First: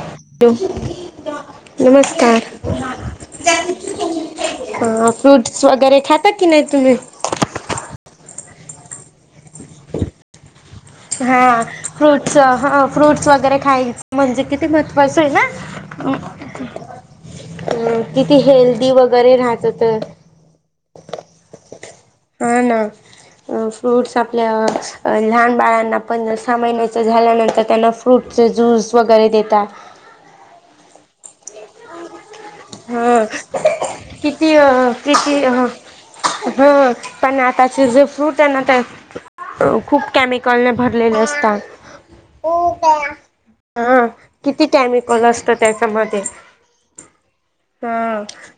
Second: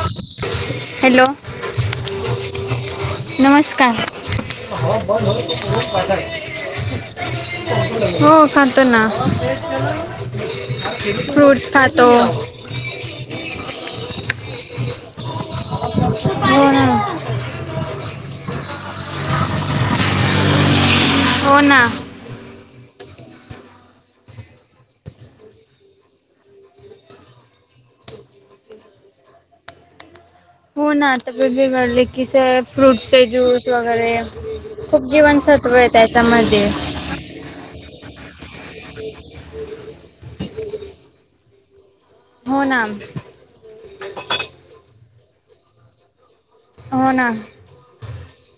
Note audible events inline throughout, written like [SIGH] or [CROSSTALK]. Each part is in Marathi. ॅ हॅलो [UNINTELLIGIBLE] नमस्कार नमस्कार अ फ्रुट्स वगैरे खातात की नाही तुम्ही? हो खातो ना. हा फ्रूट्स खातो फ्रूट्स हा फ्रूट्स वगैरे खायच म्हणजे कि ती महत्वाचय ना. हो ना किती हेल्दी वग गरे राहतं तर. हो ना. हा ना. फ्रूट्स आपल्या लहान बाळांना पण, सहा महिन्याच झाल्यानंतर त्यांना फ्रूटच ज्यूस वगैरे देेतात. हो ना आता वेगवेगळ्या ले किस [UNINTELLIGIBLE] हा फ्रूट्सचे ज्यूस वगैरे. किती अ, खूप किती ह जीवनसत्वय त्याच्यामध्ये. ह पण आताचे जे फ्रूटेना, ते खूप केमिकलने भरलेले असतात. हो का? हा किती केॅमिकल असत त्याच्यामध्ये. हो ना. हा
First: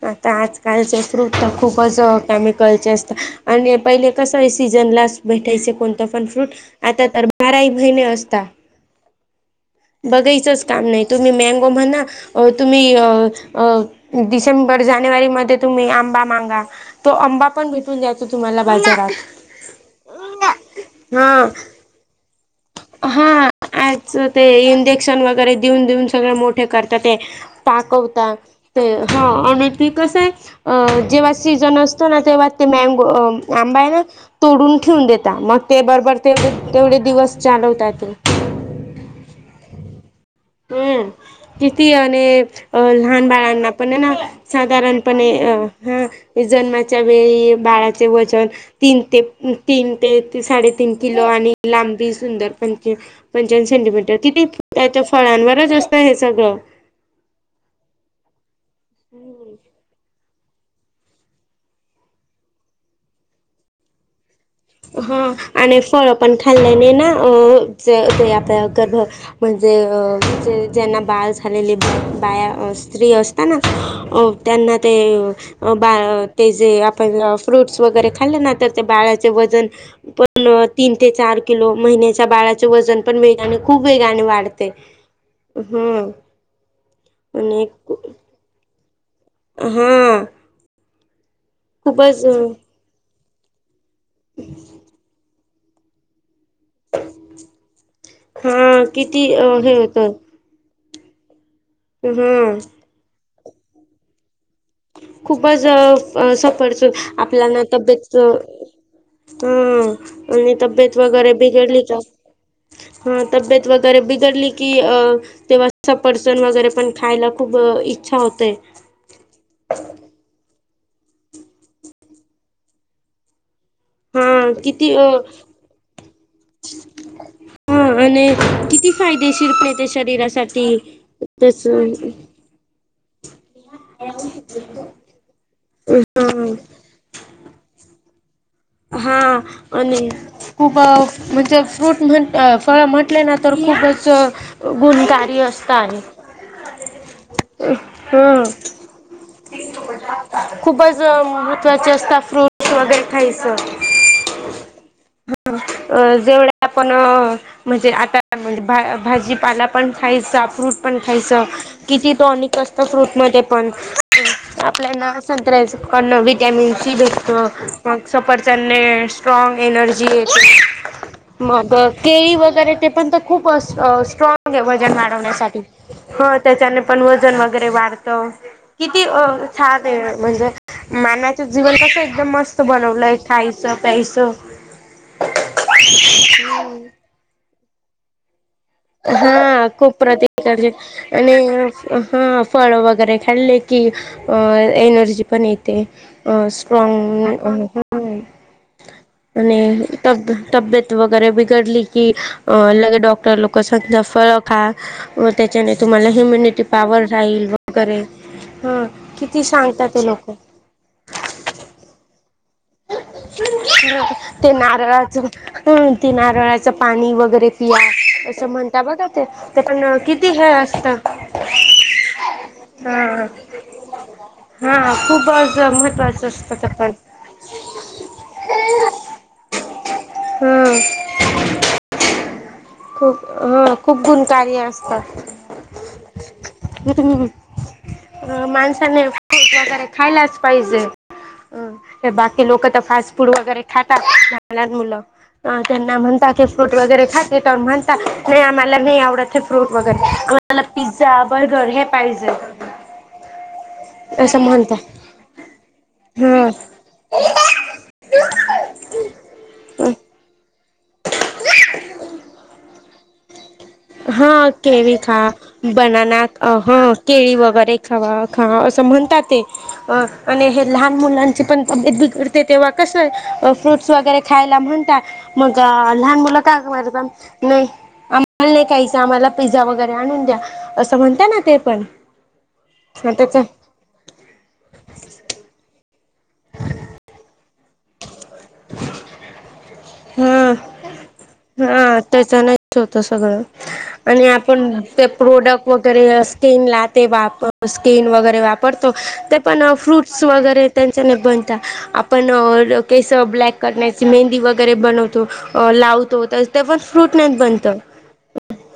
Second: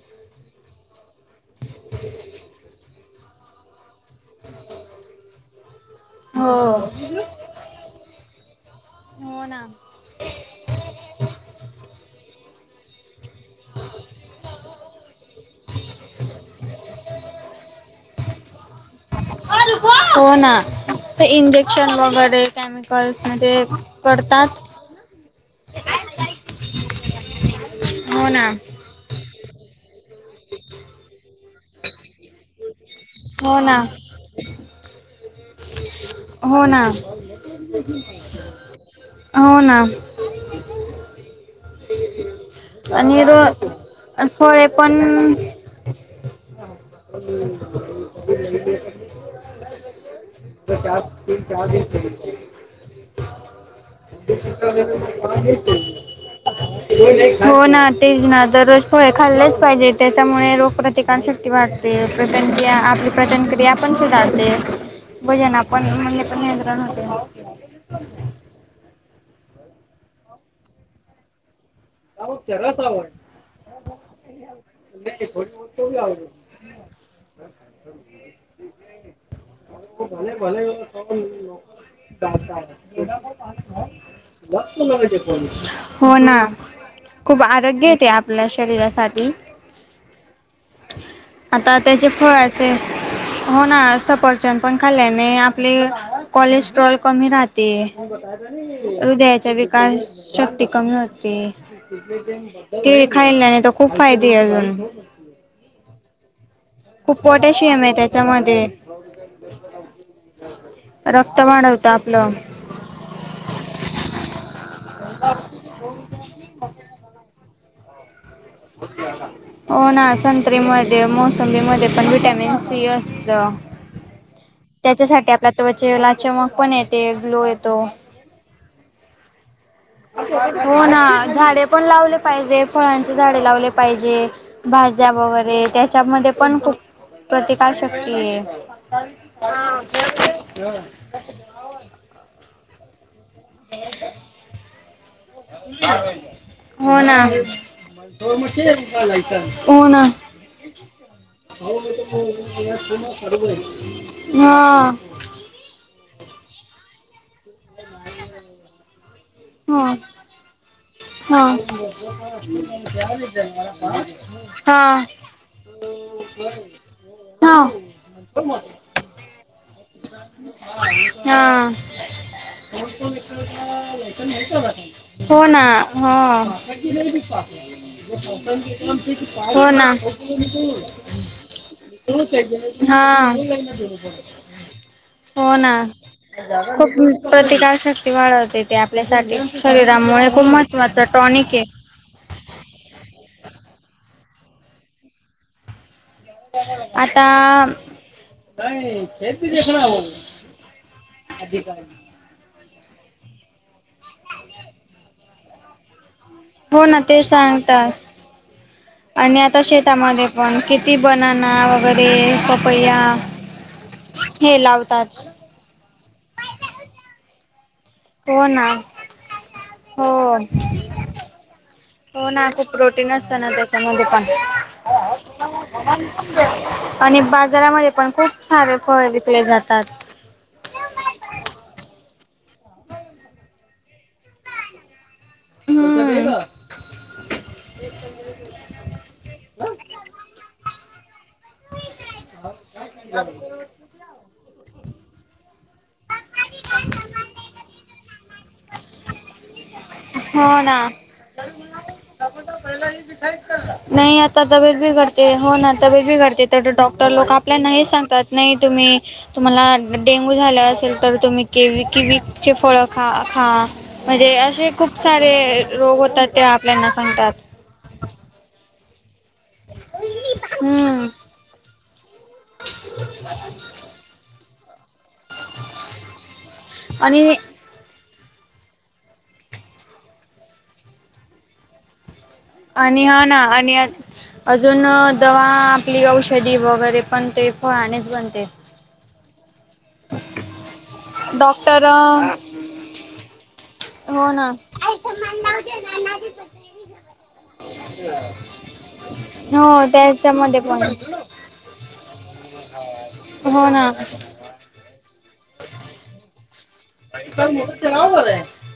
आता आजकालचे फ्रुटत खूपच केमिकलचे असता. आणि पहिले कसं सीजन लाच भेटायचे. कोण तपन फ्रूट. हो आता तर बाराही महिने असता. हो ना बघायचंच काम नाही. तुम्ही मँगो म्हणा, तुम्ही अ डिसेंबर जानेवारी मध्ये तुम्ही आंबा मागा. तो आंबा पण भेटून जायचो तुम्हाला बाजार. हो ना. ते हा इंजेक्शन वगैरे हा केमिकल्समध्ये आच ते करतात इंजेक्शन वगैरे देऊन देऊन सगळ मोठ करतात ते. हो पाकवता ना. ते ह. आणि ते कसय, जेव्हा सीजन असतो ना. तेव्हा ते मॉग अ आंबाय ना तोडून ठेवून देता. मग ते बरोबर ते हो ना तेवढे दिवस चालवतात ते [INAUDIBLE] हो ना. हम्म. किती आणि अ आणि लहान रो बाळांना पणेना फळे साधारणपणे पण अ ह, ते जन्माच्या वेळी बाळाचे वचन तीन ते तीन ते साडेतीन किलो आणि लांबी सुंदर पंचा [UNINTELLIGIBLE] सेंटीमीटर तीथे त्याच्या फळांवरच असतं हे सगळं. हो ना, तेच ना. दर रोज फळे [UNINTELLIGIBLE] खाल्लेच पाहिजे. त्या त्याच्यामुळे रोगप्रतिकारशक्ती वाढते. प्रचनक्रिया आपली पचनक्रिया पण सुधारते. ह वजन आणि आपण फळ म्हणजे पण नियंत्रण खाल्ल्याने होते ना, अ ते आता गर्भ म्हणजे म्हणजे ज्यांना बाळ झालेली बाया, स्त्री असता ना, त्यांना ते अ बाळ ते जे आपण फ्रूट्स वगैरे खाल्लं ना. तर ते बाळाचे वजन पण तीन ते चार किलो. महिन्याच्या बाळाचे वजन पण वेगाने खूप वेगाने वाढते. हा हो ना. खूप आरोग्यते आपल्या शरीरासाठी. ह. आता त्याचे फळाचे होणा. सफरचंद पण खाल्याने आपले कॉलेश ट्रोल कमी राहते. हा किती अ, हृदयाच्या हे विकार होतं शक्ती कमी होते. हा केळी खायल्याने तर खूप फायदेय अजून. खूपच सफरच खूप आपल्याना पोटॅशियम आहे तब्येत त्याच्यामध्ये ह, आणि तब्येत वगैरे रक्त बिघडली वाढवतं का? आपलं. ह तबीयेत वगैरे बिगडली की अ तेव्हा सफरचंद वगैरे पण खायला खूप इच्छा होते. [UNINTELLIGIBLE] हो ना संत्रीमध्ये, मोसंबीमध्ये पण व्हिटॅमिन सी असतं. हा किती अ त्याच्यासाठी आपल्या त्वचेला चमक पण येते, ग्लो येतो. हा आणि किती फायदेशीर प्लेटेस हो ना झाडे पण लावले पाहिजे. फळांचे झाडे लावले पाहिजे भाज्या वगैरे त्याच्यामध्ये हा पण खूप प्रतिकार शक्ती आहे. हा आणि खूप म्हणजे फ्रूट म्हण अ तळया म्हटले ना तर खूपच गुणकारी असता आहे. हो ना हम्म हो ना. खूपच महत्त्वाचे असतात फ्रूट्स वगैरे खाय हां. अ जेवढ्या आपण म्हणजे आता म्हणजे भा भाजीपाला पण हा खायचा फ्रूट पण खायचंकिती टॉनिक असतं फ्रूट मध्ये पण हा आपल्याना संत्र्यास करण विटॅमिन सी भेटतो हा हा मग सफरचंदने स्ट्रॉग एनर्जी येते. हा. मग केळी वगैरे ते पण तर खूपस अ स्ट्रॉग आहे वजन हो वाढवण्यासाठी. ना हो त्याच्याने पण वजन वगैरे वाढतं किती अ हो ना छान आहे म्हणजे माणस चा जीवन कसं एकदम मस्त हा बनवलंय खायचं प्यायचं. हो ना खूप प्रतिकार शक्ती वाढवते त्या आपल्यासाठी हा खूप शरीरामुळे खूप प्रतिकारचे महत्त्वाचा आणि टॉनिक आहे. हा फळ वगैरे खाल्ले की अ एनर्जी पण येते. अ आता स्ट्रॉन्ग. [UNINTELLIGIBLE] आणि तब तब्येत वगैरे बिघडली की लगे डॉक्टर लोकं सांगत्या फळं खा व त्याच्याने तुम्हाला ह्युम्यनि टी हो ना पवर ते राहील सांगतात वगैरे हा किती सांगतात ते लोकं. ती बनाना वगैरे पप हा ते नारळाच लावतात ती नारळाचं पाणी वगैरे पिया हो असं ना म्हणता बघा ते पण हो किती हे असतं. हो ना खूप प्रोटीन हा असतं ना त्याच्यामध्ये पण. हा खूपच महत्त्वाचं असतं ते पण आणि बाजारामध्ये पण खूप सारे फळ विकले जातात. हां. खूप हा खूप गुणकारी असतात. हम्म [UNINTELLIGIBLE] अ माणसाने फूट वगैरे खायलाच पाहिजे. ते बाकी लोकं तर फास्ट फूड वगैरे खातात लहान लहान मुलं. आं त्यांना म्हणता की फ्रूट वगैरे खा ते तर म्हणता नाही आम्हाला नाही आवडत. फ्रूट हो वगैरे [UNINTELLIGIBLE] ना. पिझ्झा, बर्गर हे पाहिजे. नाही असं आता म्हणता. तब्येत बिघडते हो ना तब्येत बिघडते तर तो डॉक टर लोकं आपल्याला नाही सांगतात नाही तुम्ही तुम्हाला हा डेंगू झाल्या तर तुम्ही केवी किवी चे फळं खा खा. हा म्हणजे असे केवी खूप खा सारे रोग बनाना होतात ते अ हा आपल्याना सांगतात. केळी व वगैरे खावा खा हा असं म्हणतात अ आणि हे लहान हम्म मुलांची पण तब्येत बिघड ते तेव्हा कसं अ फ्रूटस वगैरे खायला म्हणत्या. मगं लहान मुलं काय गं मरताम आणि नाही मला नाही काहीच आम्हाला पिझ्झा वगैरे आणून द्या असं म्हणत ना ते पण. आणि हा ना आणि अजून दवा आपली औषधी वगैरे पण ते फळानेच बनते. ह [UNINTELLIGIBLE] पटे [INAUDIBLE] हा त्याच नाहीच होत सगळं. आणि हो ना आपण ते प्रोडक्ट वगैरे स्किन लाते वापर स्किन वगैरे वापरत ते पण हो फ्रूट्स त्याच्यामध्ये वगैरे पण त्यांच्याने पण आपण केस ब्लॅक हो ना करण्याची मेहंदी वगैरे बनवतो. लावतो तर ते पण फ्रूट नाहीत बनतं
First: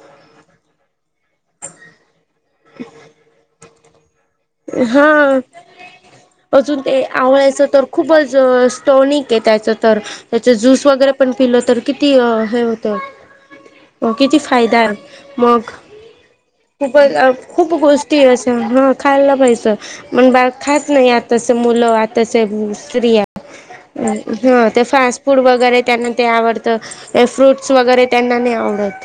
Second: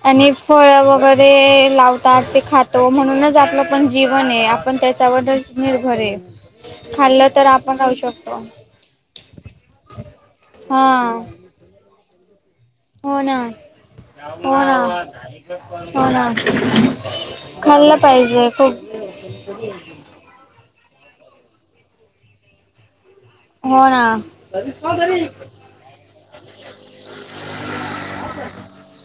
आणि फळ वगैरे लाव ते खातो म्हणूनच आपलं पण जीवन आहे. आपण हा त्याच्यावरच निर्भर आहे अजून ते खाल्लं आवडयचं आपण तर राहू खूपच शकतो टोनिक आहे त्याचं तर त्याच ज्यूस हा वगैरे पण पिलं तर किती हे हो ना. हो किती फायदा मग हो ना खूपच खूप खाल्लं गोष्टी अस पाहिजे ह. खूप खाल्लं पाहिजे मण बा खात नाही आता चे मुलं आता चे स्त्रिया. हो ना हा ते फास्ट फूड वगैरे त्यांना ते आवडतं फ्रूट्स वगैरे त्यांना नाही आवडत.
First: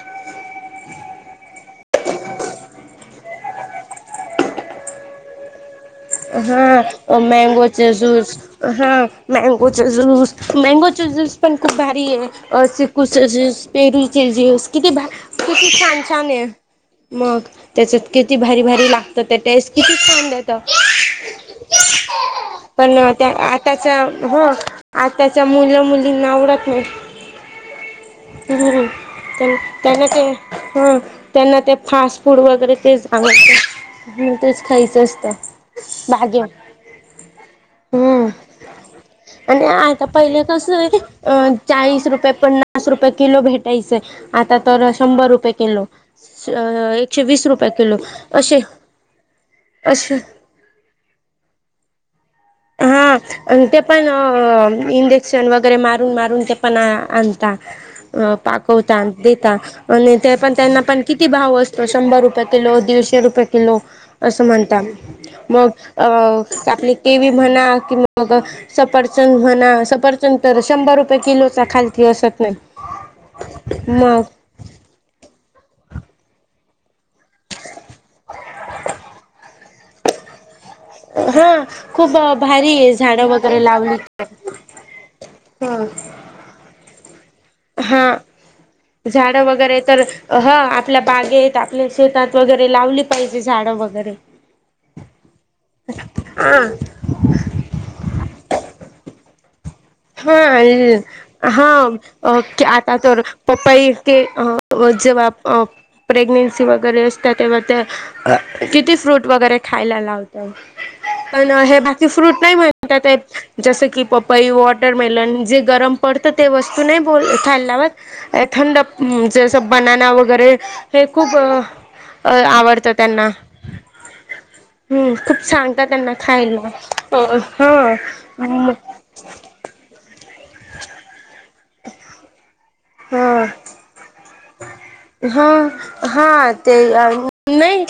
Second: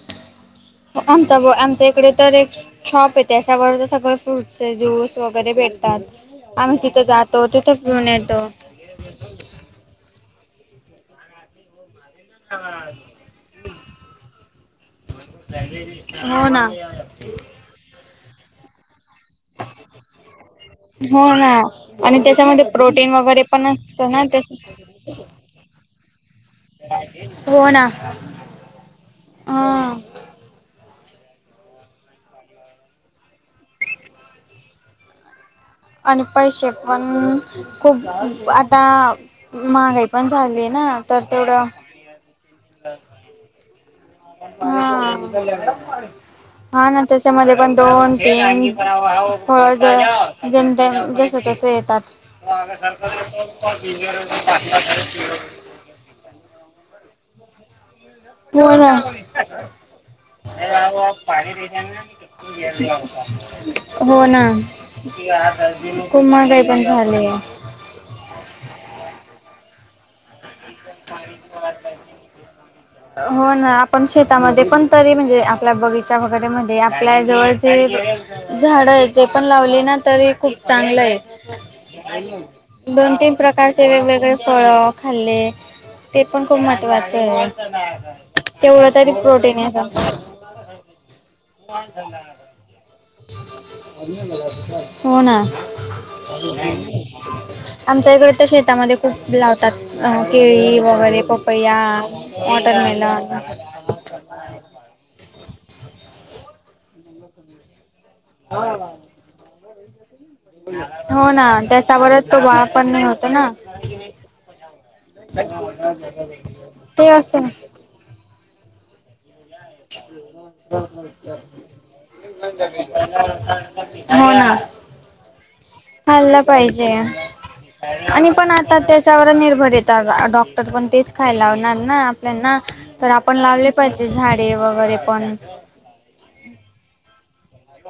आमचा आमच्या इकडे तर एक शॉप आहे त्याच्यावर सगळं फ्रूटस ज्यूस वगैरे भेट आम्ही तिथे हा जातो तिथे मँगोचे पिऊन ज्यूस येतो. हा मॅंगोच जूस मॅंगोच जुस पण खूप भारी आहे चिकुचे जुस, पेरूचे जुस किती भ किती छान छान आहे हो ना मग. त्याच्यात किती भारी, भारी लागतं त्या टेस्ट किती छान देतात. हो ना आणि त्याच्यामध्ये पण प्रोटीन त्या वगैरे पण आताचा असतं ना त्या ह आताच्या मुला मुलीना आवडत नाही. हो ना. ह हा त्यांना ते. हा त्यांना ते फास्ट फूड वगैरे तेच आवडत. ह तेच खायचं असत. आणि पैसे पण खूप हम्म आता महागाई पण झाली आहेना. अं चाळीस रुपये, पन्नास रुपये किलो भेटायचे. हा.. अ हा ना एकशे वीस त्याच्यामध्ये रुपये पण किलो दोन, असे तीन असे जेन ते जस तस येतात. माग हा सरकाला तर नाही गजानन टाकले [UNINTELLIGIBLE] चकरे मारून, मारून ते पणा आणता. अ हो ना पाकवता देता आणि ते पण त्यांना पण किती भाव असतो शंभर रुपये किलो, दीडशे रुपये हो अस ना. म्हण म खूप महागाई पण झाली आपले आहे. म्ह हा की मग सफरचंद म्हणा तर शंभर रुपये किलोचा खालती असत नाही मग. मग ते पण तरी म्हणजे आपल्या बगीच्या वगैरेमध्ये आपल्या जवळचेे झाड आहे ते पण लावले ना तरी खूप चांगलंय हा खूप भारी आहे दोन, झाडं तीन वगैरे प्रकारचे लावली. वेगवेगळे फळ खाल्ले [UNINTELLIGIBLE] ते पण खूप महत्त्वाचे आहे हा तेवढं तरी प्रोटीन. हा आपल्या बागेत आपल्या शेतात वगैरे लावली पाहिजे झाडं वगैरे हो ना. हा आमच्या इकडे तर शेतामध्ये. खूप लावतात केळी वगैरे हा पपैया, हा आता तर वाॅटरमेलन. पपई ते अ अ, जेव्हा प्रेग्नेन्सी वगैरे असतात तेव्हा त्या किती फ्रूट वगैरे खायला लावतो. हो पण ना हे बाकी त्याच्यावरच फ्रूट तो नाही बाळ पण नाही म्हणतात होतो ना जसं की पपई, वट वाॅटरमेलन जे गरम पडतं ते वस्तू नाही ते बोल असं खायला लावत थंड. हम्म जसं बनाना वगैरे हे खूप. आवडतं त्यांना हा. हम्म खूप सांगता त्यांना खायला ह म वर निर्भर येतात डॉक्टर पण तेच खाय लावणार ना आपल्याना तर आपण लावले पाहिजे. हा. हो हो ते नाही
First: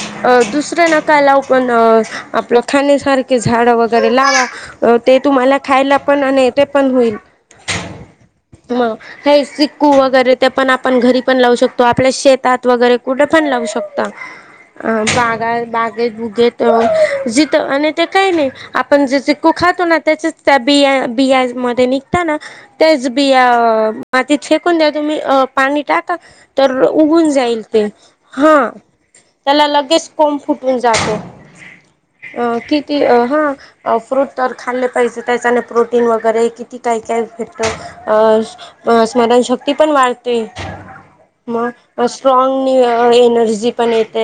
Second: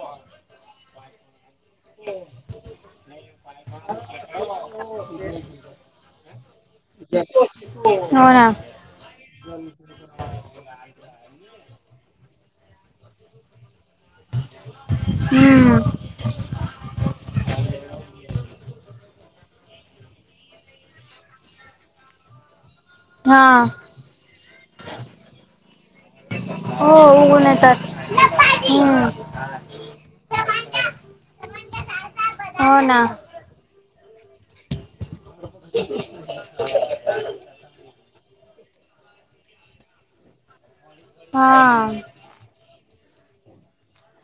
दुसरा नका लाव पण आपलं खाण्यासारखे झाडं वगैरे लावा ते तुम्हाला खायला पण आणि ते पण हो हो ना. मग हे चिक्कू वगैरे ते पण आपण घरी. पण लावू शकतो आपल्या शेतात वगैरे कुठे पण लावू शकतो. अ हम्म बागा-बागेत बुघेत. जित आणि ते काही नाही आपण जे चिक्कू खातो ना त्याच्याच त्या बिया, बिया मध्ये निघ त्याच बि हा मातीत शेकून द्या तुम्ही पाणी टाक तर हो उगून जाईल ते, येतात हा. हम्म त्याला लगेच कोंब फुटून जातो, अ हो किती ना ह फ्रूट तर खाल्ले पाहिजे त्याच्याने प्रोटीन वगैरे कि ती काय, काय फक्त अ स्मरणशक्ती पण वाढते. म हा स्ट्रॉंग एनर्जी पण येत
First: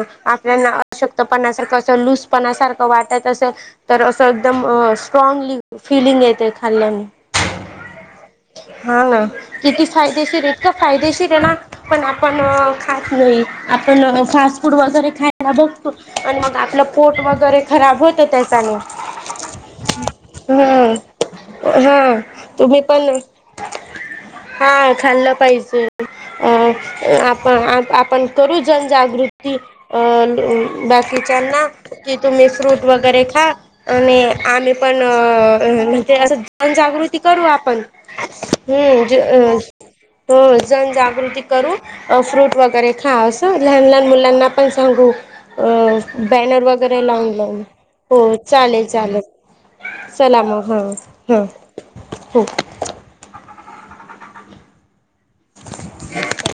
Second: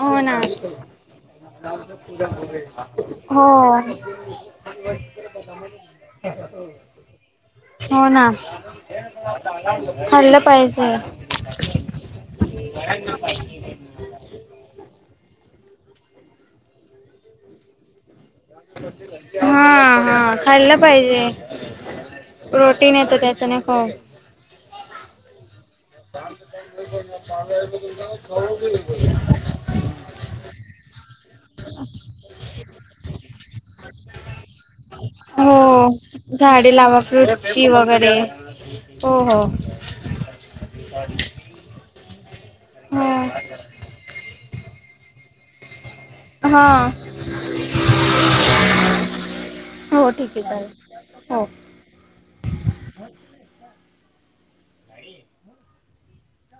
हो ना आपल्या अशतपणासारख अस लूसपणासारख वाटत तस हो तर असं एकदम स्ट्रागली फिलिंग येते खाल्ल्याने. हो ना हा ना किती खाल्लं फायदेशीर आहेत का? पाहिजे फायदेशीर होणार पण आपण खात नाही. आपण फास्ट फूड वगैरे खायला बघतो आणि मग आपलं पोट वगैरे खराब होतं त्या. हा हा खाल्ला हम्म पाहिजे. हा तुम्ही प्रोटीन येतं पण त्याच्याने खूप हा खाल्लं पाहिजे. अ आपण, आपण करू जनजागृती. अ बाकीच्याना की तुम्ही फ्रूट वगैरे खा. आणि आम्ही पण अ हो म्हणजे असं झाडे लावा जनजागृती करू फ्रूटची आपण. वगैरे हम्म ज हो हो अं. हो जनजागृती करू फ्रूट वगैरे खा हो असं लहान-लहान मुलांना पण सांगू. अ बॅनर हा वगैरे लावून-लावून हो चालेल-चालेल. हो ठीक चला आहे मग हा चालेल हो हा हो. ह [INAUDIBLE]